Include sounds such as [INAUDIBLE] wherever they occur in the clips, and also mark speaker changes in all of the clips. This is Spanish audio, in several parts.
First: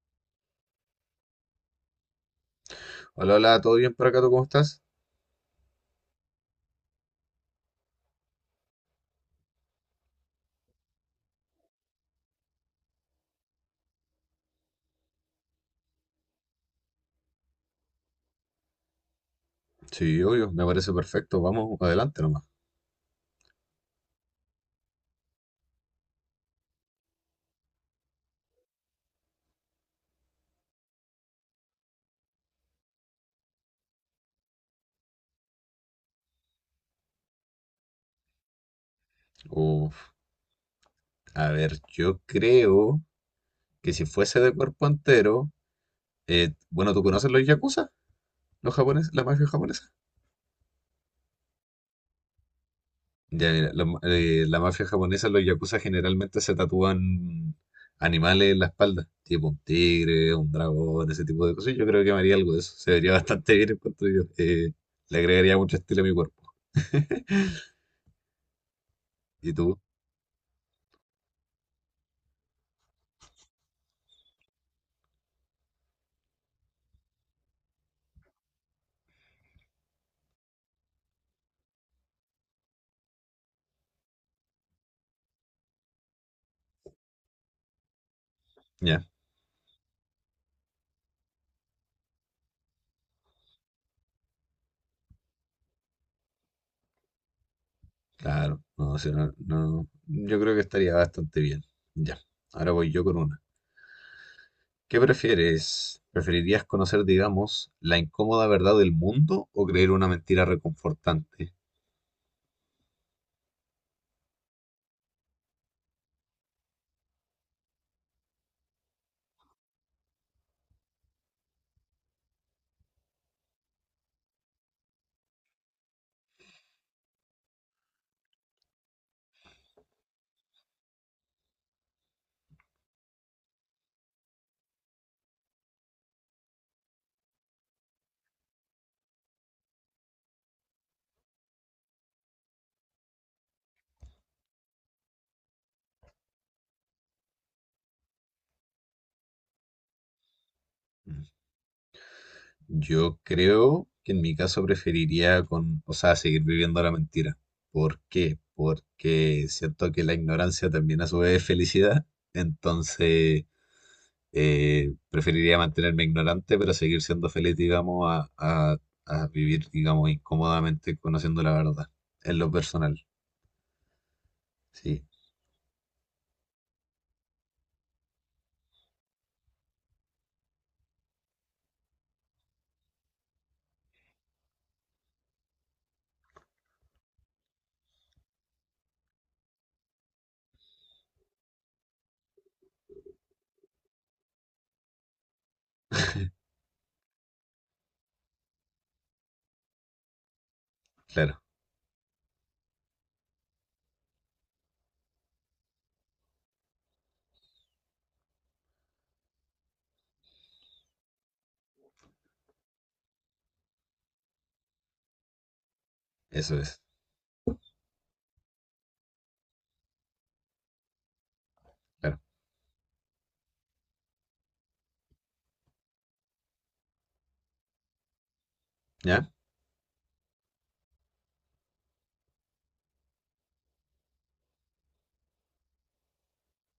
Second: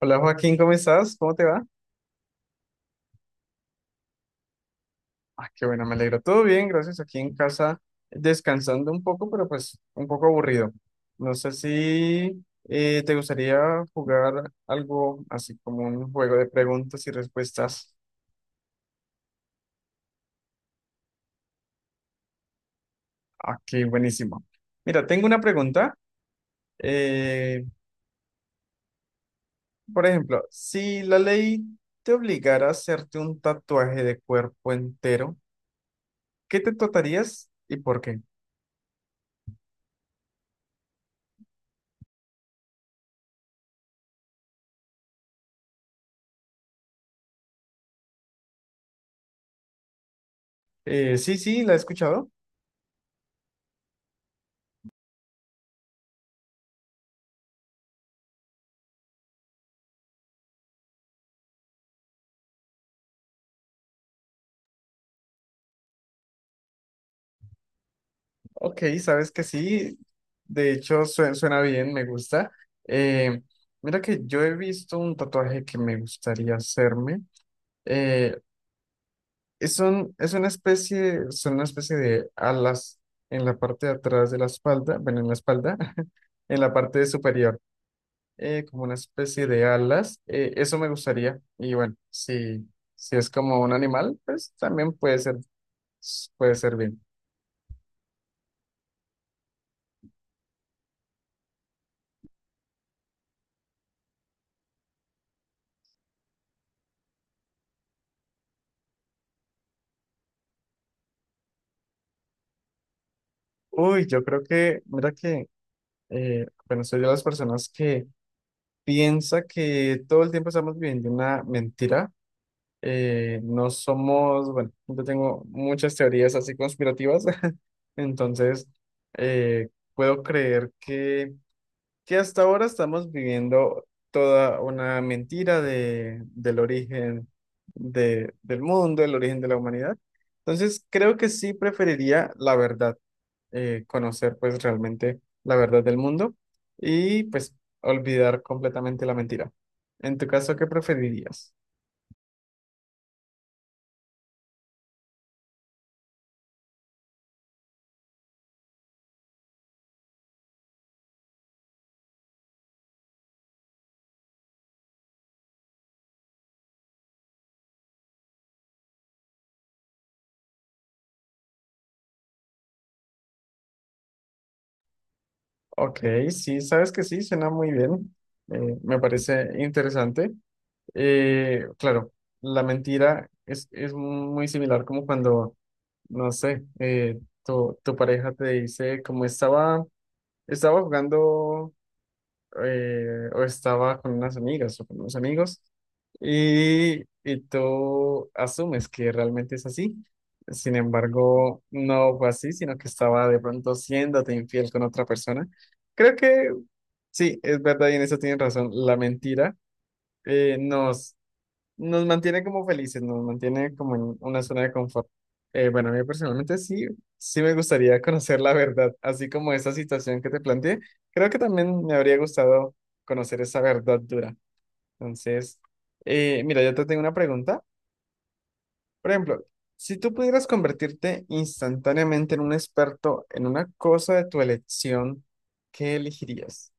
Speaker 1: Hola, Joaquín, ¿cómo estás? ¿Cómo te va?
Speaker 2: Hola, hola, ¿todo bien por acá? ¿Tú cómo estás?
Speaker 1: Ah, qué bueno, me alegro. Todo bien, gracias. Aquí en casa descansando un poco, pero pues un poco aburrido. No sé si te gustaría jugar algo así como un juego de preguntas y respuestas.
Speaker 2: Sí, obvio, me parece perfecto. Vamos, adelante nomás.
Speaker 1: Aquí, buenísimo. Mira, tengo una pregunta. Eh, por ejemplo, si la ley te obligara a hacerte un tatuaje de cuerpo entero, ¿qué te tatuarías y por qué?
Speaker 2: Uf, a ver, yo creo que si fuese de cuerpo entero, bueno, ¿tú conoces los yakuza? ¿Los japoneses? ¿La mafia japonesa?
Speaker 1: Sí, sí, la he escuchado.
Speaker 2: Ya, mira, la mafia japonesa, los yakuza generalmente se tatúan animales en la espalda, tipo un tigre, un dragón, ese tipo de cosas. Yo creo que me haría algo de eso. Se vería bastante bien en cuanto yo. Le agregaría mucho estilo a mi cuerpo. [LAUGHS]
Speaker 1: Ok, sabes que
Speaker 2: ¿Y tú?
Speaker 1: sí, de hecho suena bien, me gusta. Eh, Mira que yo he visto un tatuaje que me gustaría hacerme. Eh, es es una especie, son una especie de alas en la parte de atrás de la espalda, bueno, en la espalda, [LAUGHS] en la parte superior, como una
Speaker 2: Ya.
Speaker 1: especie de alas. Eso me gustaría. Y bueno, si, si es como un animal, pues también puede ser bien.
Speaker 2: Claro, no, si no, no, yo creo que estaría bastante bien. Ya, ahora voy yo con una. ¿Qué prefieres? ¿Preferirías conocer, digamos, la incómoda verdad del mundo o creer una mentira reconfortante?
Speaker 1: Uy, yo creo que, mira que bueno, soy de las personas que piensa que todo el tiempo estamos viviendo una mentira. No somos, bueno, yo tengo muchas teorías así conspirativas, [LAUGHS] entonces puedo creer que hasta ahora estamos viviendo toda una mentira de, del origen de- del mundo, el origen de la humanidad. Entonces creo que sí preferiría la verdad, conocer pues realmente la verdad del mundo y pues olvidar completamente la mentira. En tu caso, ¿qué
Speaker 2: Mm,
Speaker 1: preferirías?
Speaker 2: yo creo que en mi caso preferiría con, o sea, seguir viviendo la mentira. ¿Por qué? Porque siento que la ignorancia también a su vez es felicidad. Entonces, preferiría mantenerme ignorante, pero seguir siendo feliz, digamos, a vivir, digamos, incómodamente conociendo la verdad. En lo personal. Sí,
Speaker 1: Ok, sí, sabes que sí, suena muy bien, me parece interesante. Claro, la mentira es muy similar como cuando, no sé, tu pareja te dice como estaba, estaba jugando. O estaba con unas amigas o con unos amigos y tú asumes que realmente es así. Sin
Speaker 2: claro,
Speaker 1: embargo, no fue así, sino que estaba de pronto siéndote infiel con otra persona. Creo que sí, es verdad y en eso tienes razón. La mentira nos mantiene como felices, nos mantiene como en una zona de confort. Bueno, a mí
Speaker 2: eso
Speaker 1: personalmente
Speaker 2: es.
Speaker 1: sí, sí me gustaría [LAUGHS] conocer la verdad, así como esa situación que te planteé. Creo que también me habría
Speaker 2: Claro.
Speaker 1: gustado conocer esa verdad dura. Entonces, mira, yo te tengo una pregunta. Por
Speaker 2: ¿Ya?
Speaker 1: ejemplo, si tú pudieras convertirte instantáneamente en un experto en una cosa de tu elección, ¿qué elegirías?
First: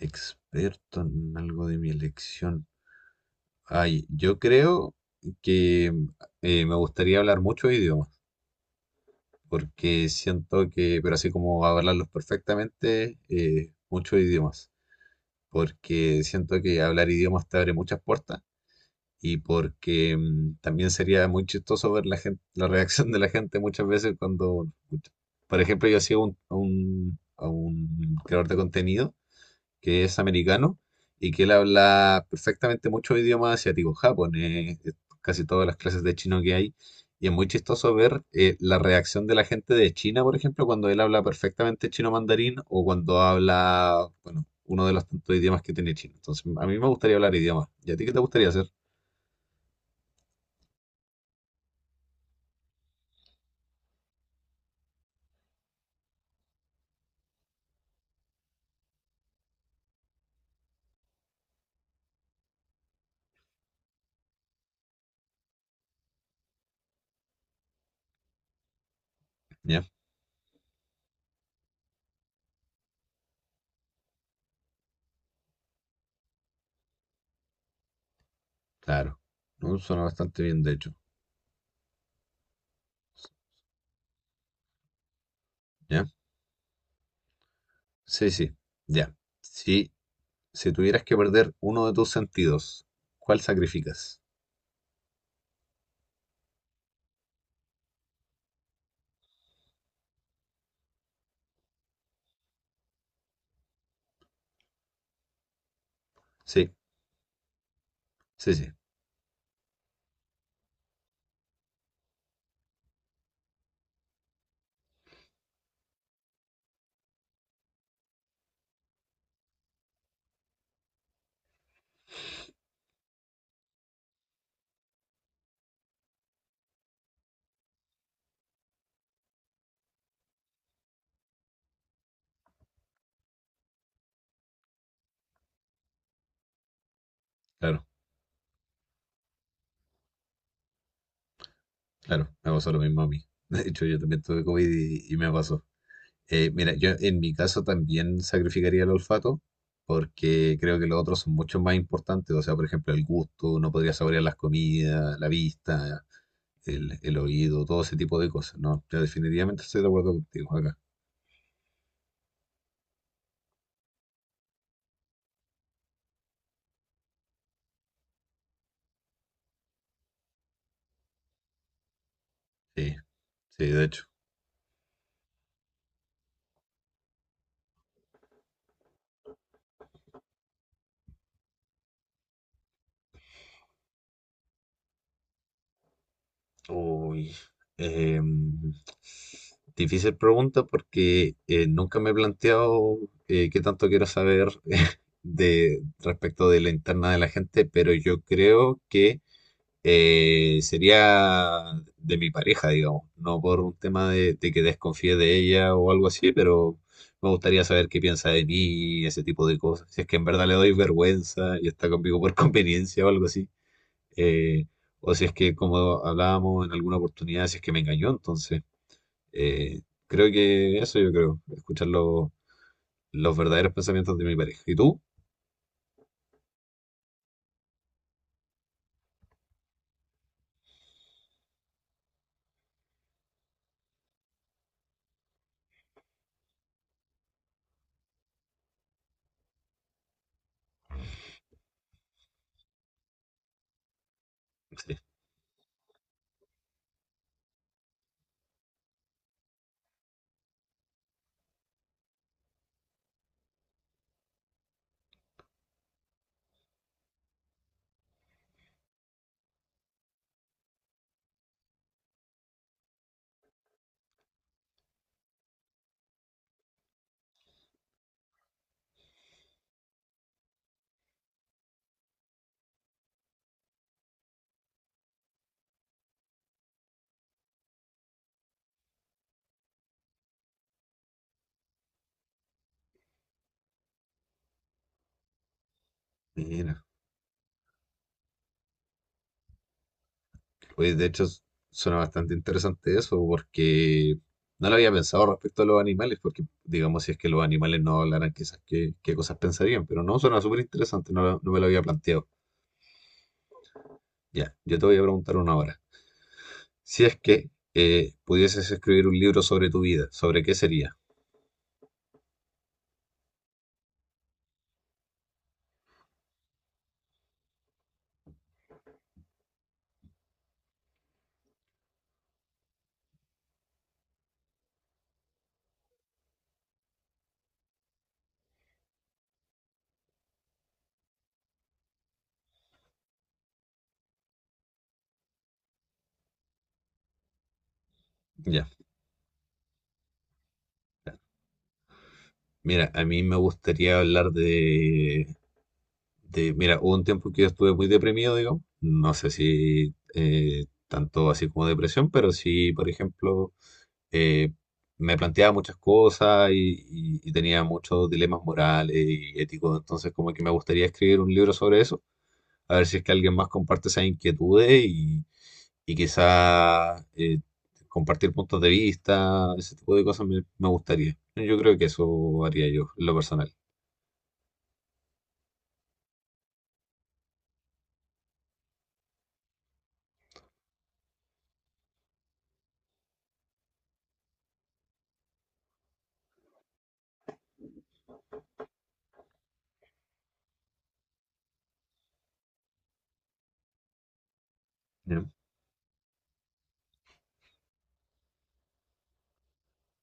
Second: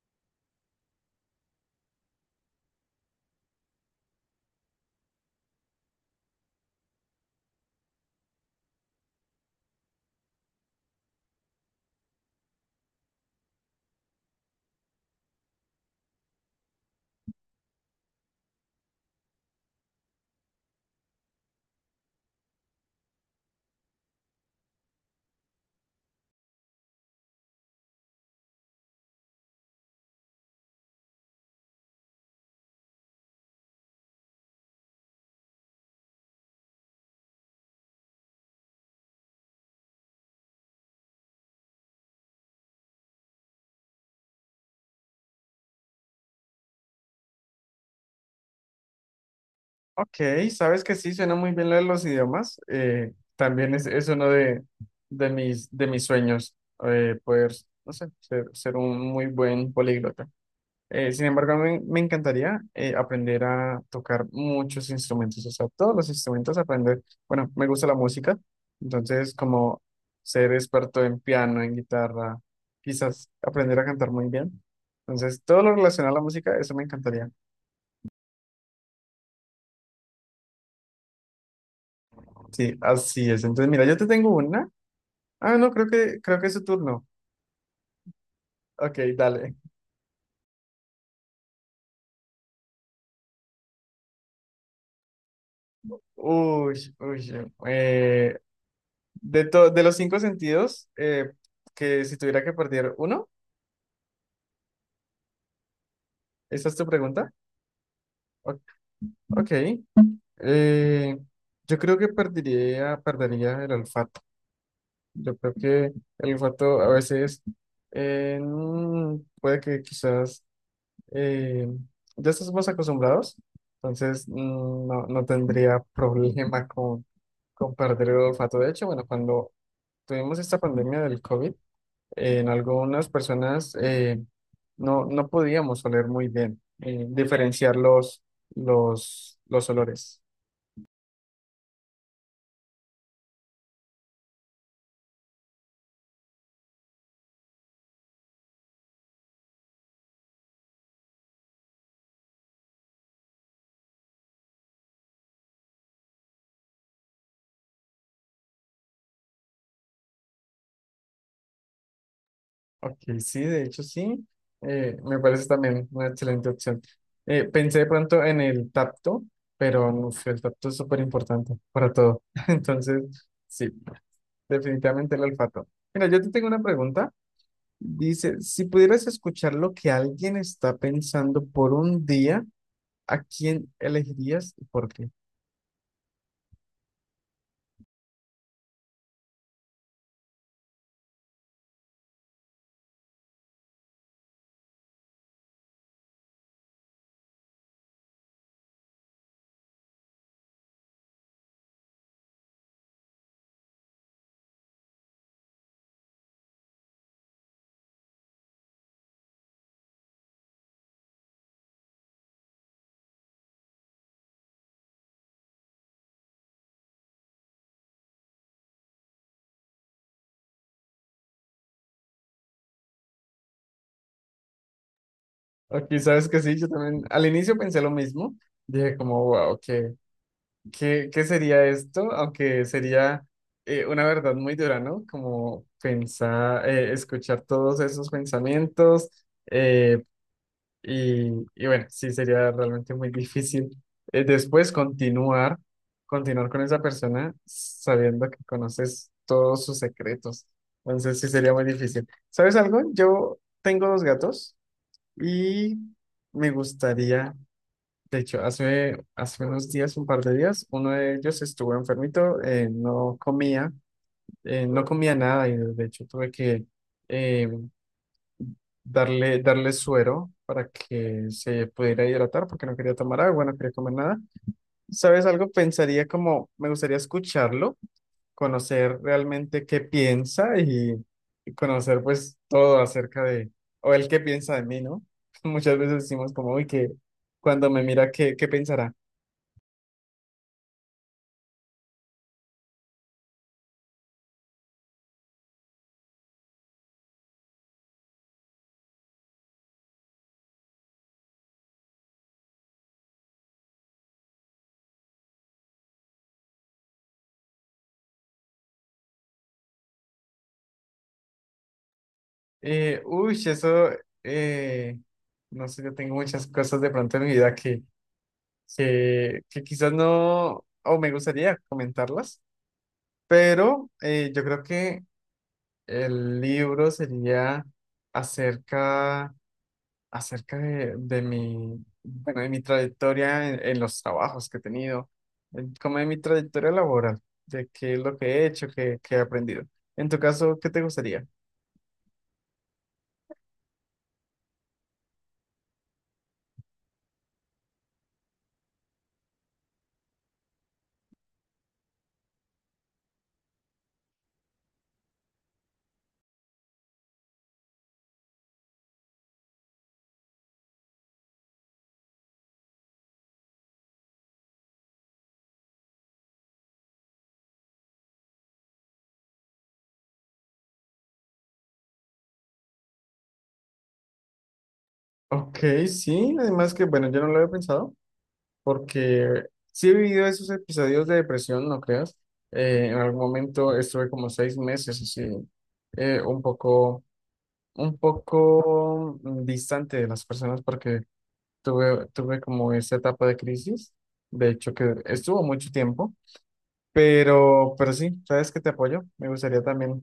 Speaker 2: Experto en algo de mi elección. Ay, yo creo que me gustaría hablar muchos idiomas, porque siento que, pero así como hablarlos perfectamente, muchos idiomas, porque siento que hablar idiomas te abre muchas puertas y porque también sería muy chistoso ver la gente, la reacción de la gente muchas veces cuando, por ejemplo, yo sigo a un creador de contenido que es americano y que él habla perfectamente muchos idiomas asiáticos, japonés, casi todas las clases de chino que hay. Y es muy chistoso ver la reacción de la gente de China, por ejemplo, cuando él habla perfectamente chino mandarín o cuando habla, bueno, uno de los tantos idiomas que tiene China. Entonces, a mí me gustaría hablar idiomas. ¿Y a ti qué te gustaría hacer?
Speaker 1: Ok, sabes que sí, suena muy bien lo de los idiomas. También es uno de mis sueños, poder, no sé, ser, ser un muy buen políglota. Sin embargo, me encantaría aprender a tocar muchos instrumentos, o sea, todos los instrumentos, aprender. Bueno, me gusta la música, entonces como ser experto en piano, en guitarra, quizás aprender a cantar muy bien. Entonces, todo lo relacionado a la música, eso me encantaría.
Speaker 2: Claro, ¿no? Suena bastante bien, de hecho.
Speaker 1: Sí, así es. Entonces, mira, yo te tengo una. Ah, no,
Speaker 2: ¿Ya?
Speaker 1: creo que es su turno.
Speaker 2: Sí, sí,
Speaker 1: Ok,
Speaker 2: ya.
Speaker 1: dale.
Speaker 2: Si, si tuvieras que perder uno de tus sentidos, ¿cuál sacrificas?
Speaker 1: Uy, uy. De, de los cinco sentidos, que si tuviera que perder uno, ¿esa
Speaker 2: Sí,
Speaker 1: es tu pregunta?
Speaker 2: sí,
Speaker 1: O-
Speaker 2: sí,
Speaker 1: Ok. eh, yo creo que perdería, perdería el olfato. Yo creo que el olfato a veces eh, mm, puede que quizás eh, ya estamos acostumbrados, entonces no, no tendría problema con perder el olfato. De hecho, bueno, cuando tuvimos esta pandemia del COVID, en algunas personas no, no podíamos oler muy bien, diferenciar
Speaker 2: claro,
Speaker 1: los olores.
Speaker 2: claro. Me pasó lo mismo a mí. [LAUGHS] De hecho, yo también tuve COVID y me pasó. Mira, yo en mi caso también sacrificaría el olfato porque creo que los otros son mucho más importantes. O sea, por ejemplo, el gusto, no podría saborear las comidas, la vista, el oído, todo ese tipo de cosas. No, yo definitivamente estoy de acuerdo contigo acá.
Speaker 1: Ok, sí, de hecho sí, me parece también una excelente opción. Pensé de pronto en el tacto, pero uf, el tacto es súper importante para todo. [LAUGHS]
Speaker 2: Sí,
Speaker 1: Entonces,
Speaker 2: sí,
Speaker 1: sí,
Speaker 2: de hecho.
Speaker 1: definitivamente el olfato. Mira, yo te tengo una pregunta. Dice, si pudieras escuchar lo que alguien está pensando por un día, ¿a quién elegirías y por qué?
Speaker 2: Uy, em, difícil pregunta porque nunca me he planteado qué tanto quiero saber [LAUGHS] de respecto de la interna de la gente, pero yo creo que sería de mi pareja, digamos, no por un tema de que desconfíe de ella o algo así, pero me gustaría saber qué piensa de mí, ese tipo de cosas, si es que en verdad le doy vergüenza y está conmigo por [LAUGHS] conveniencia o algo así. eh, o si es que, como hablábamos en alguna oportunidad, si es que me engañó, entonces eh, creo que eso yo creo, escuchar los verdaderos pensamientos de mi pareja. ¿Y tú?
Speaker 1: Ok, sabes que sí, yo también al inicio pensé lo mismo. Dije como, wow, ¿qué, qué, qué sería esto? Aunque sería una verdad muy dura, ¿no? Como pensar, escuchar todos esos pensamientos, eh, y bueno, sí sería realmente muy difícil después
Speaker 2: Sí,
Speaker 1: continuar, continuar con esa persona sabiendo que conoces todos sus secretos. Entonces sí sería muy difícil. ¿Sabes algo? Yo tengo dos gatos y me gustaría, de hecho, hace, hace unos días, un par de días, uno de ellos estuvo enfermito, no comía, no comía nada y de hecho tuve que em, darle, darle suero para que se pudiera hidratar porque no quería tomar agua, no quería comer nada. ¿Sabes algo? Pensaría como, me gustaría escucharlo, conocer realmente qué piensa y conocer pues todo acerca de, o él qué piensa de mí, ¿no? [LAUGHS] Muchas veces decimos como, uy,
Speaker 2: mira,
Speaker 1: que cuando me mira, ¿qué, qué pensará?
Speaker 2: pues suena bastante interesante eso porque no lo había pensado respecto a los animales, porque digamos si es que los animales no hablaran, quizás qué, qué cosas pensarían, pero no, suena súper interesante, no me lo había planteado. Ya, yo te voy a preguntar una ahora. Si es que pudieses escribir un libro sobre tu vida, ¿sobre qué sería?
Speaker 1: Uy, eso, eh, no sé, yo tengo muchas cosas de pronto en mi vida que quizás no, o me gustaría comentarlas. Pero yo creo que el libro sería acerca, acerca de mi, bueno, de mi trayectoria en los trabajos que he tenido, en- como de mi trayectoria laboral, de qué es lo que he
Speaker 2: Ya,
Speaker 1: hecho, qué, qué he aprendido. En tu caso, ¿qué te gustaría?
Speaker 2: mira, a mí me gustaría hablar de, mira, hubo un tiempo que yo estuve muy deprimido, digamos, no sé si tanto así como depresión, pero sí, por ejemplo, eh, me planteaba muchas cosas y, y tenía muchos dilemas morales y éticos, entonces como que me gustaría escribir un libro sobre eso, a ver si es que alguien más comparte esas inquietudes y quizá compartir puntos de vista, ese tipo de cosas me, me gustaría. Yo creo que eso haría yo, en lo personal.
Speaker 1: Ok, sí, además que, bueno, yo no lo había pensado, porque sí he vivido esos episodios de depresión, no creas. En algún momento estuve como 6 meses así, eh, un poco, un poco distante de las personas porque tuve, tuve como esa etapa de crisis, de hecho que
Speaker 2: ¿Ya?
Speaker 1: estuvo mucho tiempo, pero sí, sabes que te apoyo, me gustaría también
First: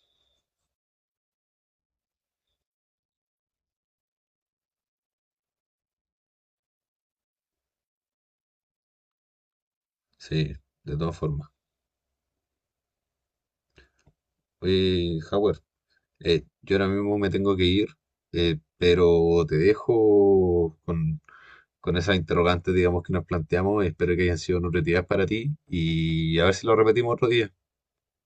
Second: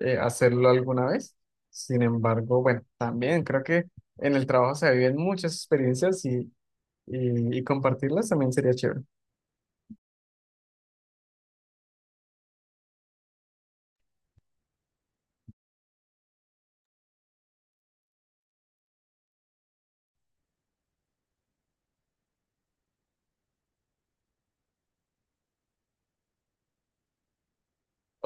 Speaker 1: hacerlo alguna vez. Sin embargo, bueno, también creo que en el trabajo se viven muchas experiencias y compartirlas también sería chévere.
Speaker 2: Sí, de todas formas. Oye, Howard. Yo ahora mismo me tengo que ir, pero te dejo con esas interrogantes, digamos, que nos planteamos. Espero que hayan sido nutritivas para ti y a ver si lo repetimos otro día.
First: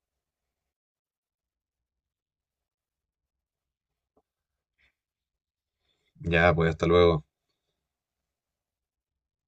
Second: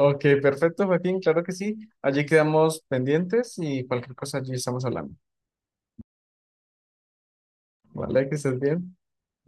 Speaker 1: Ok, perfecto, Joaquín, claro que sí. Allí quedamos pendientes y cualquier cosa allí estamos hablando.
Speaker 2: Ya, pues hasta luego.
Speaker 1: Vale, que estés bien.